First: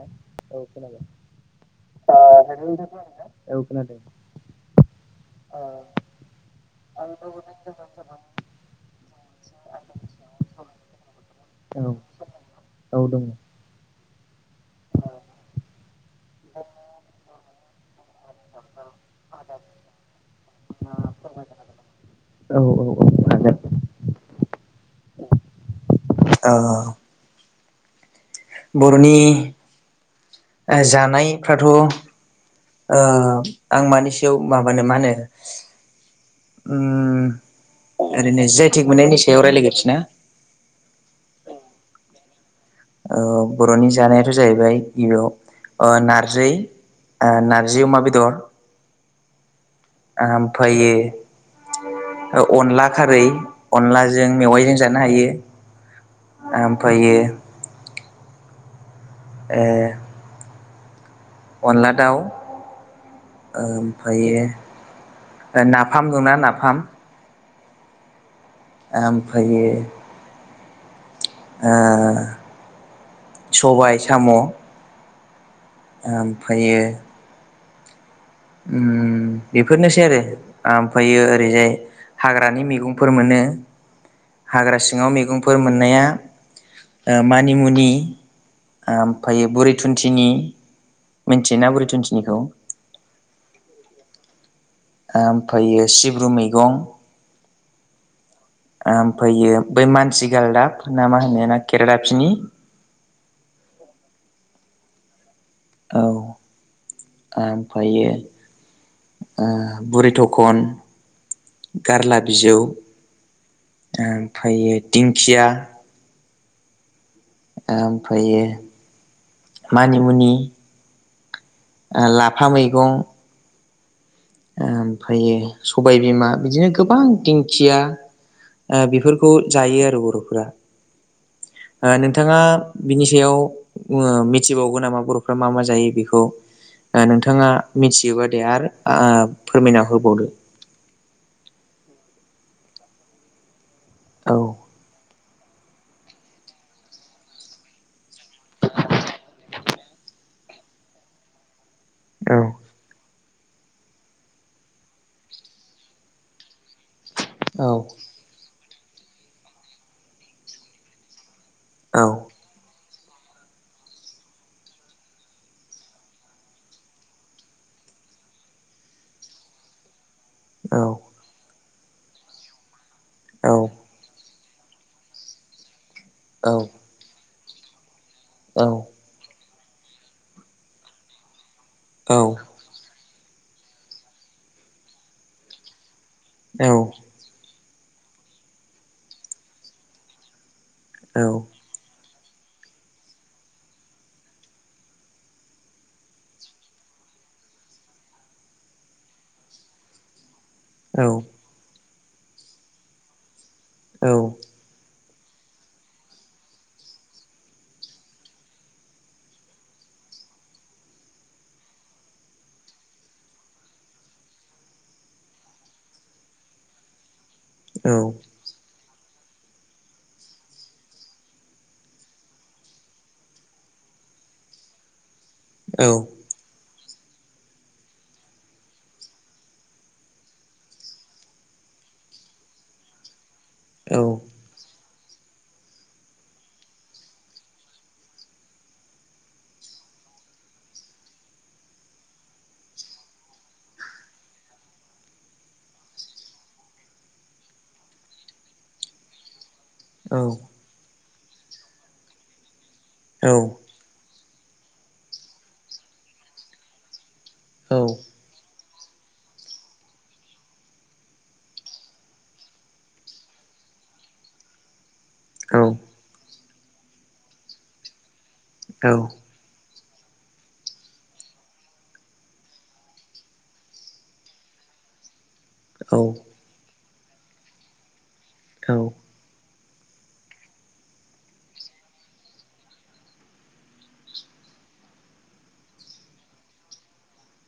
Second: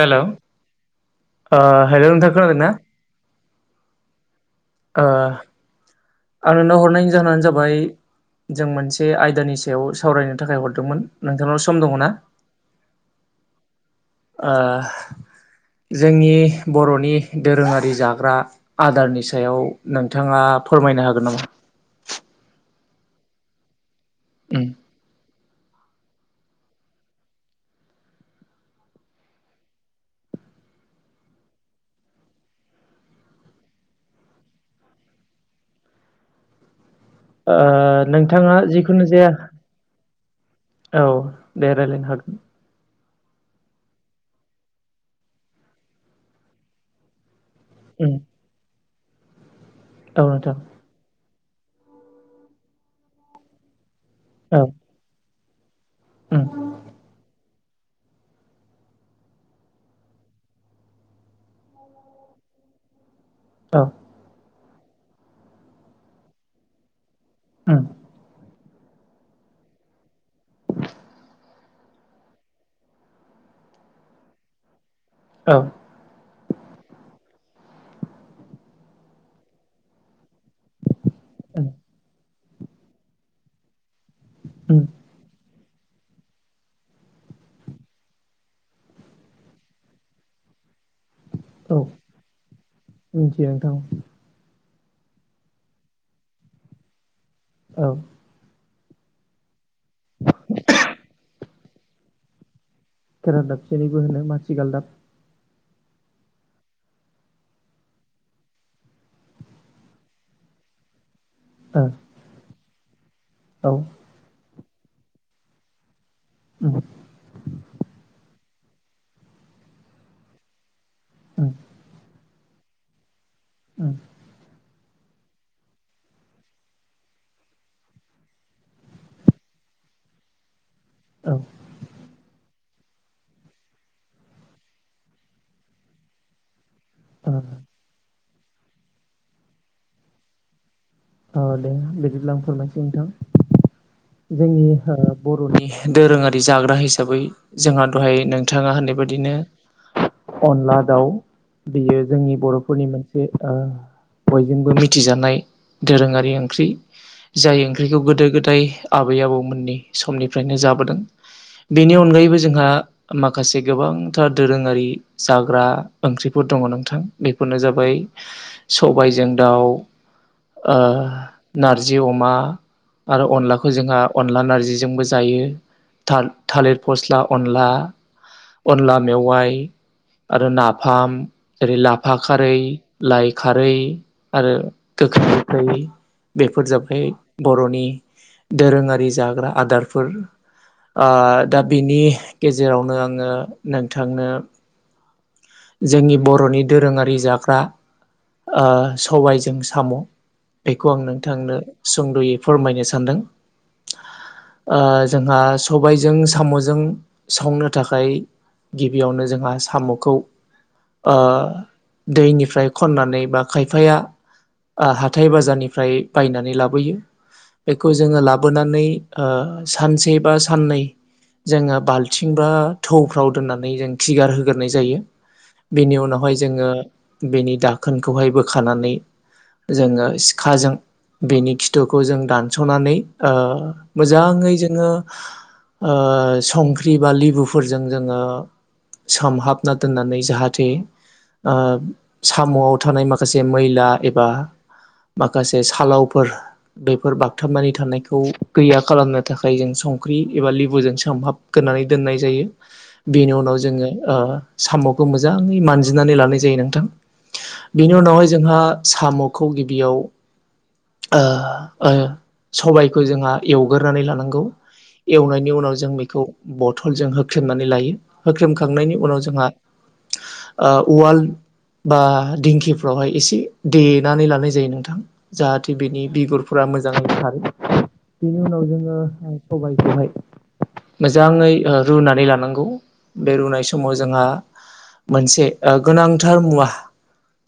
हेल' ओ हेल' नोंथां खोनादोंना ओ आं नोंनाव हरनायनि जाहोनानो जाबाय जों मोनसे आयदानि सायाव सावरायनो थाखाय हरदोंमोन। नोंथांनाव सम औ दङ' ना? औ दङ'। ओ जोंनि बर'नि दोरोङारि जा ग्रा आदारनि सायाव नोंथाङा फोरमायनो हागोन नामा? औ औ औ हागोन। उम। [inaudible] ओ बर'नि ओ जानायफ्राथ' ओ आं मानि सायाव माबानो मा होनो उम ओ ओरैनो नोंथाङा जि आइ टेक जिखुनु मोननायनि जाया सायाव रायलायग्रोसै ना औ दे रायलायनो हागोन। ओ बर'नि जानायाथ' जाहैबाय गिबियाव ओ नारजै ओ नार जि अमा उम बेदर औ ओ नोंथां आमफायो ओ अनला खारै अनला जों औ मेवाइजों जानो हायो। उम ओमफायो ए। अनला दाउ औ ओमफायो ओ नाफाम दंना नाफाम उम। ओमफायो ओ सबाय साम' औ। ओमफायो उम बेफोरनोसै आरो ओमफायो उम ओरैजाय हा ग्रानि मैगंफोर मोनो। हाग्रा उम सिङाव मैगंफोर मोननाया ओ मानिमुनि ओमफायो बुरि थुुनथिनि मिन्थियो ना औ बुरै थुनथिनिखौ? मिथियो नोंथां ओमफायो सिब्रु मैगं औ। ओमफायो बै मानसि गालदाब ना मा होनो ना खेरादाफिनि खेरादाफिनिबो होनो माथिगालदाब औ ओमफायो ओ बुरै थखन, ओ गारला बिजौ औ ओमफायो दिंखिया [unintelligible] ओमफायो मानिमुनि उम ओ लाफा मैगं ओ। ओमफायो सबाय बिमा बिदिनो गोबां दिंखिया ओ बेफोरखौ जायो आरो बर'फोरा। औ ओ नोंथाङा बिनि सायाव मिथिबावगोन नामा बर'फ्रा मा मा जायो बेखौ ओ ओ नोंथाङा मिथियोबा दे आरो फोरमायना होबावदो औ दे बिदिब्ला आं फोरमायनोसै नोंथां औ जोंनि बर'नि दोरोङारि जाग्रा हिसाबै जोंहा दहाय नोंथाङा होननाय बायदिनो अनला दाउ बियो औ जोंनि बर'फोरनि मोनसे ओ बयजोंबो मिथिजानाय दोरोङारि ओंख्रि जाय औ ओंख्रिखौ गोदो गोदाय आबै आबौमोननि समनिफ्रायनो जाबोदों बेनि औ अनगायैबो जोंहा माखासे गोबांथार दोरोङारि जाग्रा ओंख्रिफोर दङ नोंथां बेफोरनो जाबाय। सबायजों दाउ औ ओ नारजि अमा आरो औ अनलाखौ जोंहा अनला नारजि जिजोंबो जायो थालिर फस्ला अनला औ अनला मेवाइ आरो नाफाम ओरै लाफा खारै लाइ खारै आरो गोखै गोखै बेफोर जाबाय बर'नि दोरोङारि जाग्रा आदारफोर आ औ दा बिनि गेजेरावनो आङो नोंथांनो जोंनि बर'नि दोरोङारि जाग्रा ओ सबायजों साम' बेखौ आं नोंथांनो सुंद'यै फोरमायनो सानदों औ ओ जोंहा सबायजों साम'जों सावनो थाखाय गिबियावनो जोंहा साम'खौ ओ दैनिफ्राय खननानै बा खायफाया ओ हा हााथाइ बाजारनिफ्राय बायनानै लाबोयो बेखौ जोङो लाबोनानै ओ सानसे बा साननै जोङो बाल्थिं बा थौफ्राव दोननानै जों खिगार होग्रोनाय जायो। औ बेनि उनावहाय जोङो बेनि दाखोनखौहाय बोखानानै जोङो सिखाजों बेनि खिथुखौ जों दानस'नानै ओ औ मोजाङै जोङो ओ संख्रि बा लेबुफोरजों जोङो। सोमहाबना दोननानै जाहाथे ओ साम'आव थानाय माखासे मैला एबा माखासे सालावफोर बेफोर बागथाबानि थानायखौ गैया खालामनो थाखा यजों संख्रि एबा लेबुजों सोमहाबग्रोनै दोननाय जायो। बेनि उनाव जोङो ओ साम'खौ मोजाङै मानजिनानै लानाय जायो नोंथां बेनि उनावहाय जोंहा साम'खौ गिबियाव ओ ओ सबायखौ जोंहा एवग्रोनानै लानांगौ एवनायनि उनाव जों बेखौ बथलजों होख्रेमनानै लायो होख्रेमखांनायनि उनाव जोंहा आ उवाल बा दिंखिफ्रावहाय एसे दे नानै लानाय जायो नोंथां जाहाथे बिनि बिगुरफ्रा मोजाङैनो खारो। बेनि उनाव जोङो आओ सबायखौहाय मोजाङै रुनानै लानांगौ बे रुनाय समाव जोंहा मोनसे गोनांथार मुवा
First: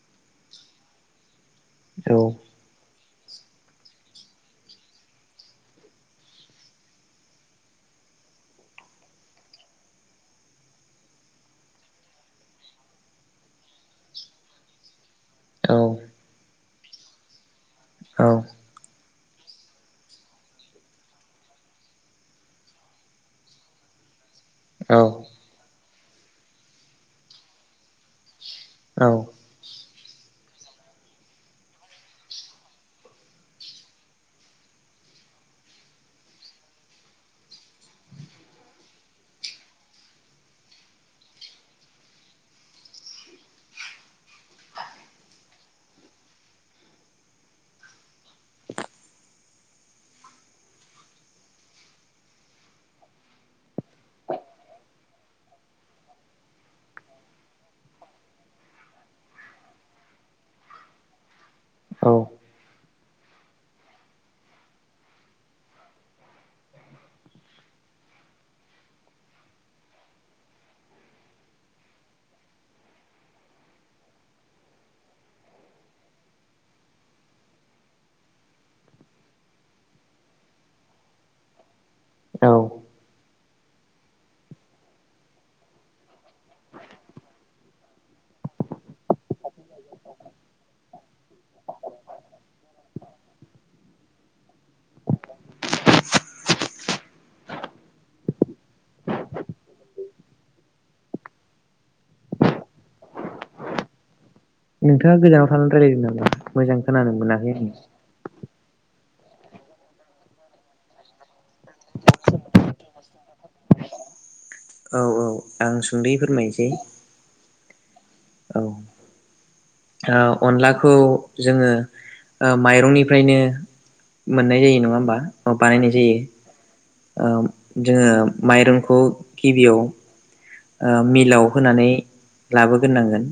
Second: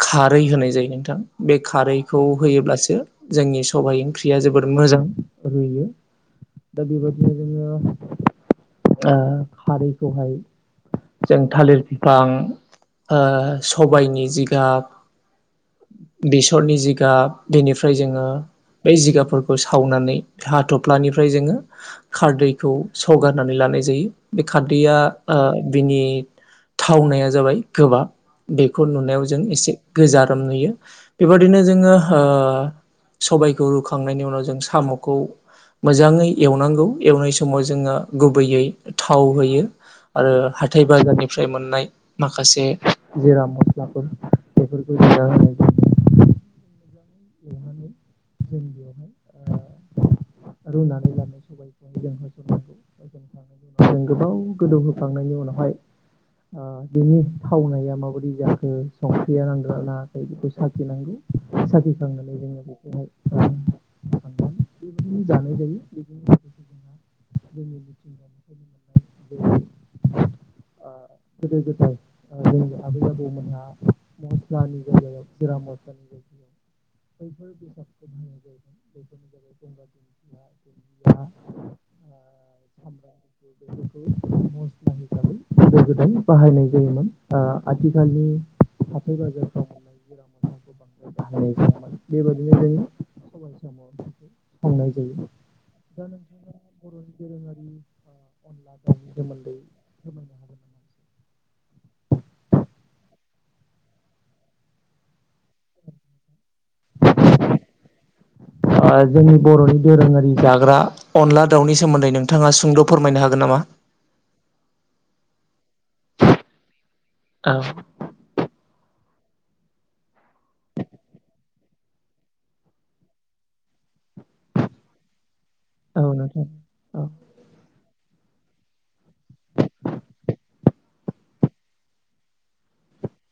खारै होनाय जायो नोंथां बे खारैखौ होयोब्लासो जोंनि सबायाइ ओंख्रिया जोबोद मोजां रुयो। दा बेबायदिनो जोङो आ खारैखौहाय जों थालिर बिफां सबायनि जिगाब बेसरनि जिगाब बेनिफ्राय जोङो बै जिगाब फोरखौ सावनानै हाथफ्लानिफ्राय जोङो खारदैखौ सरगारनानै लानाय जायो। बे खारदैया आ बिनि थावनाया जाबाय गोबाब बेखौ नुनायाव जों एसे गोजारोम नुयो बेबायदिनो जोङो ओ सबायखौ रुखांनायनि उनाव जों साम'खौ मोजाङै एवनांगौ एवनाय समाव जोङो गुबैयै थाव होयो आरो हाथाय बाजारनिफ्राय मोननाय माखासे जिरा मस्लाफोर बेफोरखौ [unintelligible] एवनानै जों बेयावहाय ओ रुनानै लानाय सबायाइखौ जों होसनांगौ जों गोबाव गोदौ होखांनायनि उनावहाय ओ बिनि थावनाया माबोरै जाखो संख्रिया नांदोंना नाङाखै बेखौ साखिनांगौ औ साखिखांनानै [unintelligible] [unintelligible] [unintelligible] गोदो गोदाय जोंनि आबै आबौ मोनहा मस्ला नि जायगायाव जिरा मस्ला नि जायगायाव [inaudible] बैफोर बेसाखौ होननाय जायोमोन बेफोरनो जाबाय गंगार दुनदिया दुनदिया। आ औ सामब्राम गुफुर बे फोरखौ नस्ला हिसाबै गोदो गोदाय बाहायनाय जायोमोन। आ आथिखालनि हाथाय बाजारफ्राव मोननाय जायामोन। [unintelligible] [unintelligible] बर'नि दोरोङारि आ अनला दावनि सोमोन्दौ फोरमायनो हागोन नामा? नोंथाङा गोजानाव थानानै रायलायदों नामा मोजां खोनानो मोनाखै आङो? आ जोंनि बर'नि दोरोङारि जाग्रा अनला दाउनि सोमोन्दै नोंथाङा सुंद' फोरमायनो हागोन नामा? औ औ आं सुंदै फोरमायनोसै। औ औ ओ अनलाखौ जोङो ओ माइरंनिफ्रायनो मोननाय जायो नङा होमबा बानायनाय औ जायो। नोंथां औ ओम जोङो माइरंखौ गिबियाव ओ मिलाव होनानै लाबोग्रो नांगोन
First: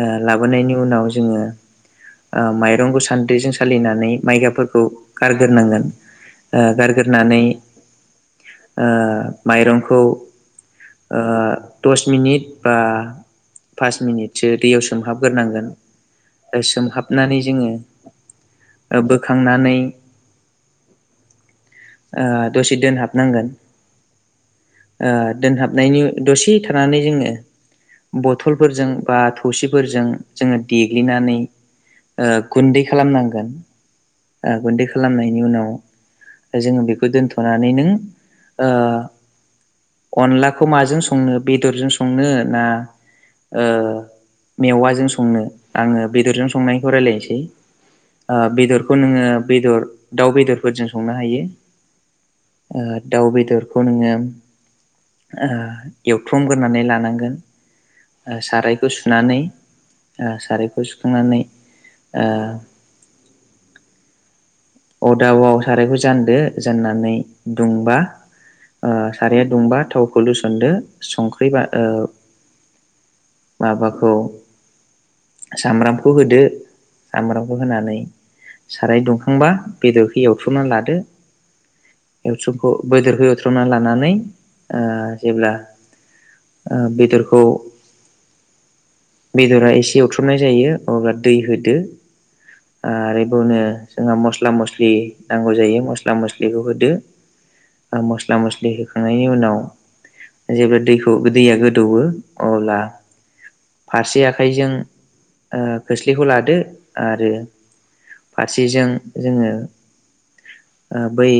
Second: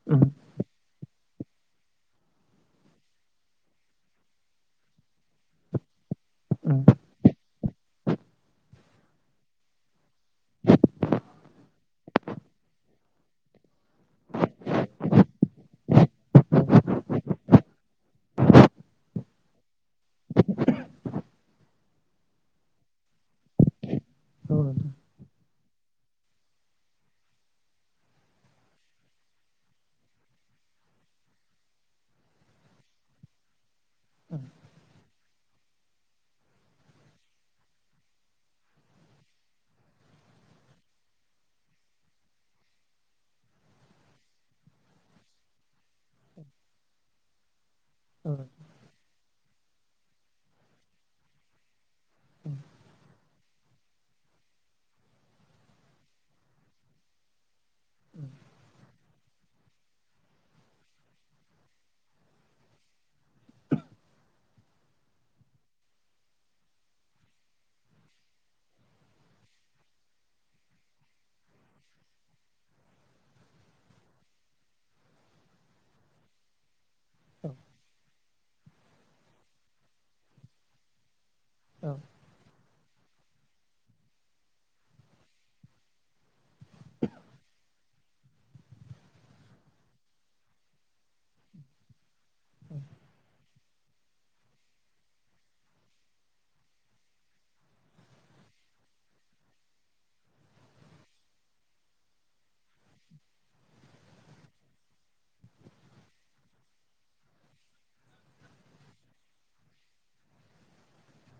ओ उम लाबोनायनि उनाव जोङो ओ माइरंखौ सान्द्रिजों सालिनानै माइगाफोरखौ गारग्रोनांगोन। उम गारग्रोनानै ओ माइरंखौ [unintelligible] ओ दस मिनिट बा पास मिनिटसो दैयाव सोमहाबग्रोनांगोन सोमहाबनानै जोङो ओ बोखांनानै आ दसे दोनहाबनांगोन औ नोंथां औ आ दोनहाब नायनि दसे थानानै जोङो बथलफोरजों बा थौसिफोरजों जोङो देग्लिनानै ओ गुन्दै खालामनांगोन ओ गुन्दै खालामनाय नि उनाव जोङो बेखौ दोनथ'नानै नो ओ अनलाखौ माजों संनो बेदरजों संनो ना ओ मेवाजों संनो आङो बेदरजों संनायखौ रायजलायनोसै। आ उम बेदरखौ नोङो बेदर दाउ बेदरफोरजों संनो हायो। ओ दाउ बेदरखौ नोङो आ एवथुमग्रोनानै लानांगोन आ सारायखौ सु नानै आ सारायखौ सुखांनानै आ [inaudible] अदाबाव सारायखौ जानदो जाननानै दुंबा ओ साराया दुंबा थावखौ लुसनदो संख्रिबा ओ माबाखौ सामब्रामखौ होदो। औ सामब्रामखौ होनानै साराय दुंखांबा बेदरखौ एवथ्रुमना लादो। औ एवस्रोमखौ बोदोरखौ एवथ्रमना लानानै ओ जेब्ला ओ बेदरखौ बेदरा एसे एवथ्रमनाय जायो अब्ला दै होदो। आरो बुंनो जोंहा मस मस्ला-मस्लि नांगौ जायो मस्ला मस्लिखौ होदो। मस्ला-मस्लि होखांनायनि उनाव जेब्ला दैखौ दैया गोदौवो अब्ला फारसे आखाइजों खोस्लिखौ लादो आरो फारसेजों जोङो ओ बै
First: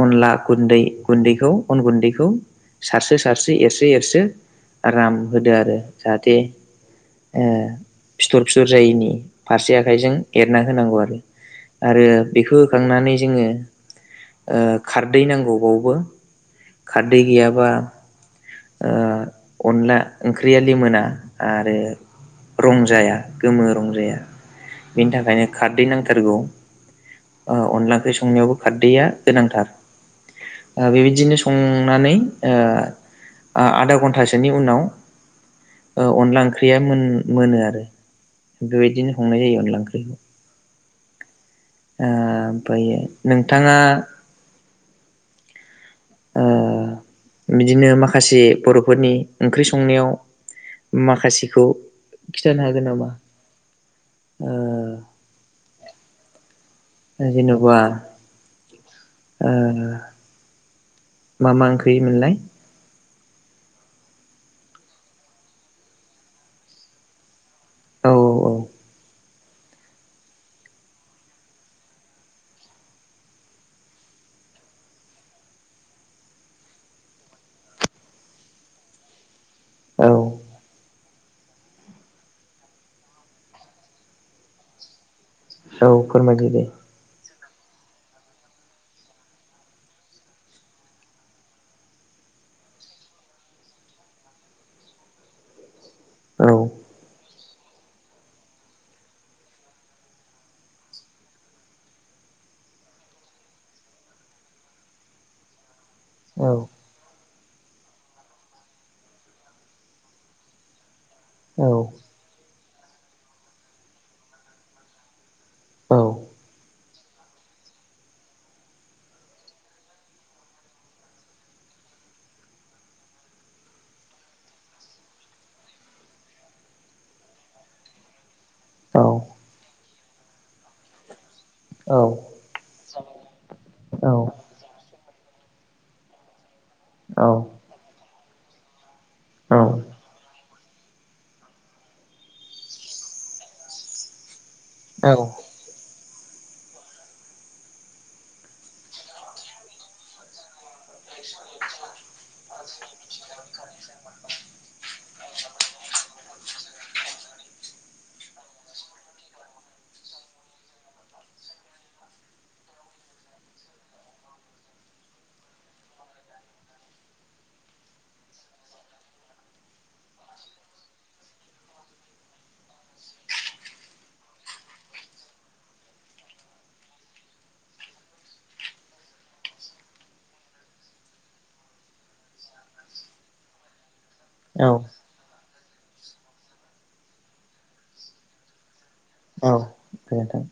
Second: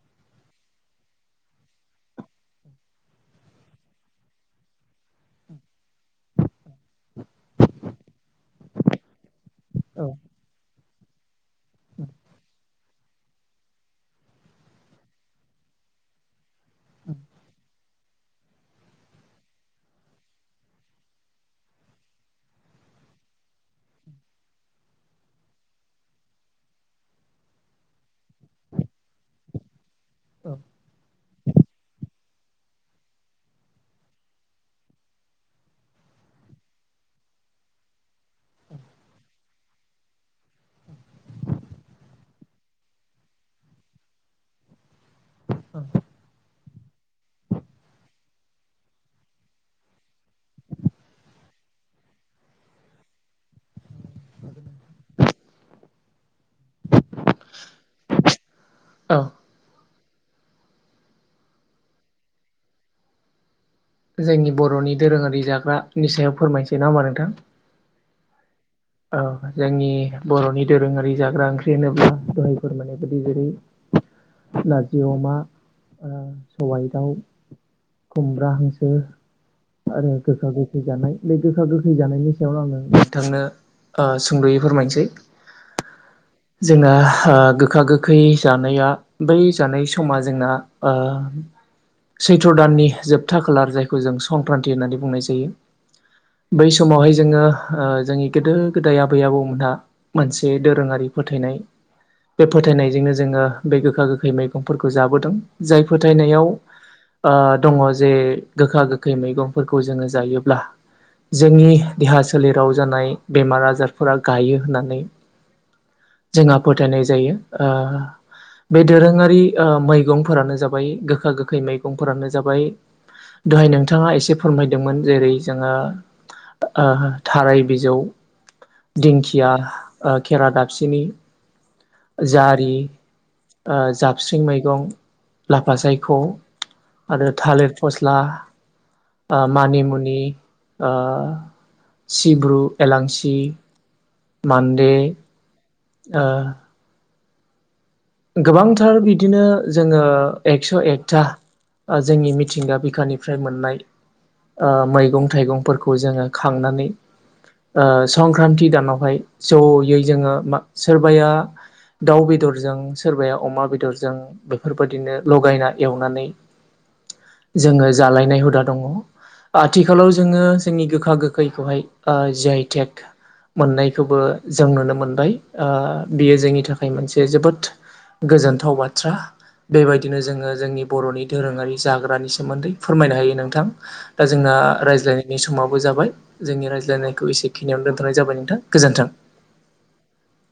अनला गुन्दै गुन्दैखौ अन गुन्दैखौ सारसो सारसो एरसो एरसो आराम होदो आरो जाहाथे ओ फिथर फिथर जायैनि। फारसे औ आखाइजों एरना होनांगौ आरो। आरो उम बेखौ होखांनानै जोङो ओ खारदै नांगौबावबो खारदै गैयाबा ओ अनला ओंख्रिया लिमोना आरो रंजाया गोमो रंजाया बेनि थाखायनो खारदै नांथारगौ। ओ अनला ओंख्रि संनायावबो खारदैया गोनांथार। उम बेबायदिनो संनानै ओ आधा घन्टासोनि उनाव अनला ओंख्रिया मोनो आरो। बेबायदिनो हंनाय जायो अनला ओंख्रिखौ। ओ ओमफ्रायो नोंथाङा ओ बिदिनो माखासे बर'फोरनि ओंख्रि संनायाव माखासेखौ खिथानो हागोन नामा? ओ जेन'बा औ औ ओ मा मा ओंख्रि मोनलाय? जोंनि बर'नि दोरोङारि जाग्रानि सायाव फोरमायसै नंङाओमबा नोंथां औ औ औ जोंनि बर'नि दोरोङारि जाग्रा ओंख्रि होनोब्ला दहायफोर माने बायदि जेरै नारजि अमा ओ सबायाइ दाउ खुमब्रा हांसो औ आरो गोखा गोखै जानाय बे गोखा गोखै जानायनि सायाव आङो नोंथांनो ओ सुंद'यै फोरमायनोसै औ फोरमायदो दे जोंना गोखा गो गोखै जानाया बै जानाय समा जोंना ओ सैथ्र' दाननि जोबथा खालार जायखौ जों संक्रान्ति होननानै बुंनाय जायो। औ बै समावहाय जोङो ओ जोंनि गोदो-गोदाय आबै आबौमोनहा मोनसे दोरोङारि फोथायनाय बे फोथायनायजोंनो जोङो बे गोखा-गोखै मैगंफोरखौ जाबोदों जाय फोथायनायाव औ ओ दङ जे गोखा-गोखै मैगंफोरखौ जोङो जायोब्ला औ जोंनि देहा सोलेराव जानाय बेमार आजारफोरा गायो होननानै औ जोंहा फोथायनाय जायो। ओ बे दोरोङारि ओ मैगंफोरानो जाबाय गोखा-गोखै मैगंफोरानो जाबाय दहाय नोंथाङा एसे फोरमायदोंमोन जेरै जोङो ओ थाराय बिजौ दिंखिया ओ खेरा दाफिनि औ जारि। ओ औ जाबस्रिं मैगं, लाफा सायख' आरो औ थालिर फसला ओ औ मानिमुनि ओ सिब्रु एलांसि, मान्दे औ ओ गोबांथार बिदिनो जोङो एकस' एकथा। ओ जोंनि मिथिंगा बिखानिफ्राय मोननाय। ओ मैगं थाइगंफोरखौ जोङो खांनानै ओ संक्रान्ति दानावहाय जयै जोङो मा सोरबाया दाउ बेदरजों सोरबाया अमा बेदरजों बेफोरबायदिनो लगायना एवनानै जोङो जालायनाय हुदा दङ' आथिखालाव जोङो जोंनि गोखा गोखैखौहाय ओ जिआयटेक मोननायखौबो जों नुनो मोनबाय ओ बियो जोंनि थाखाय मोनसे जोबोद गोजोनथाव बाथ्रा। बेबायदिनो जोङो जोंनि बर'नि दधोरोङारि जाग्रानि सोमोन्दै फोरमायनो हायो नोंथां। दा जोंना औ आ रायज्लायनायनि समाबो जाबाय। जोंनि रायज्लायनायखौ एसेखिनियावनो दोन्थ'नाय जाबाय नोंथां गोजोन्थों। औ गोजोनथों।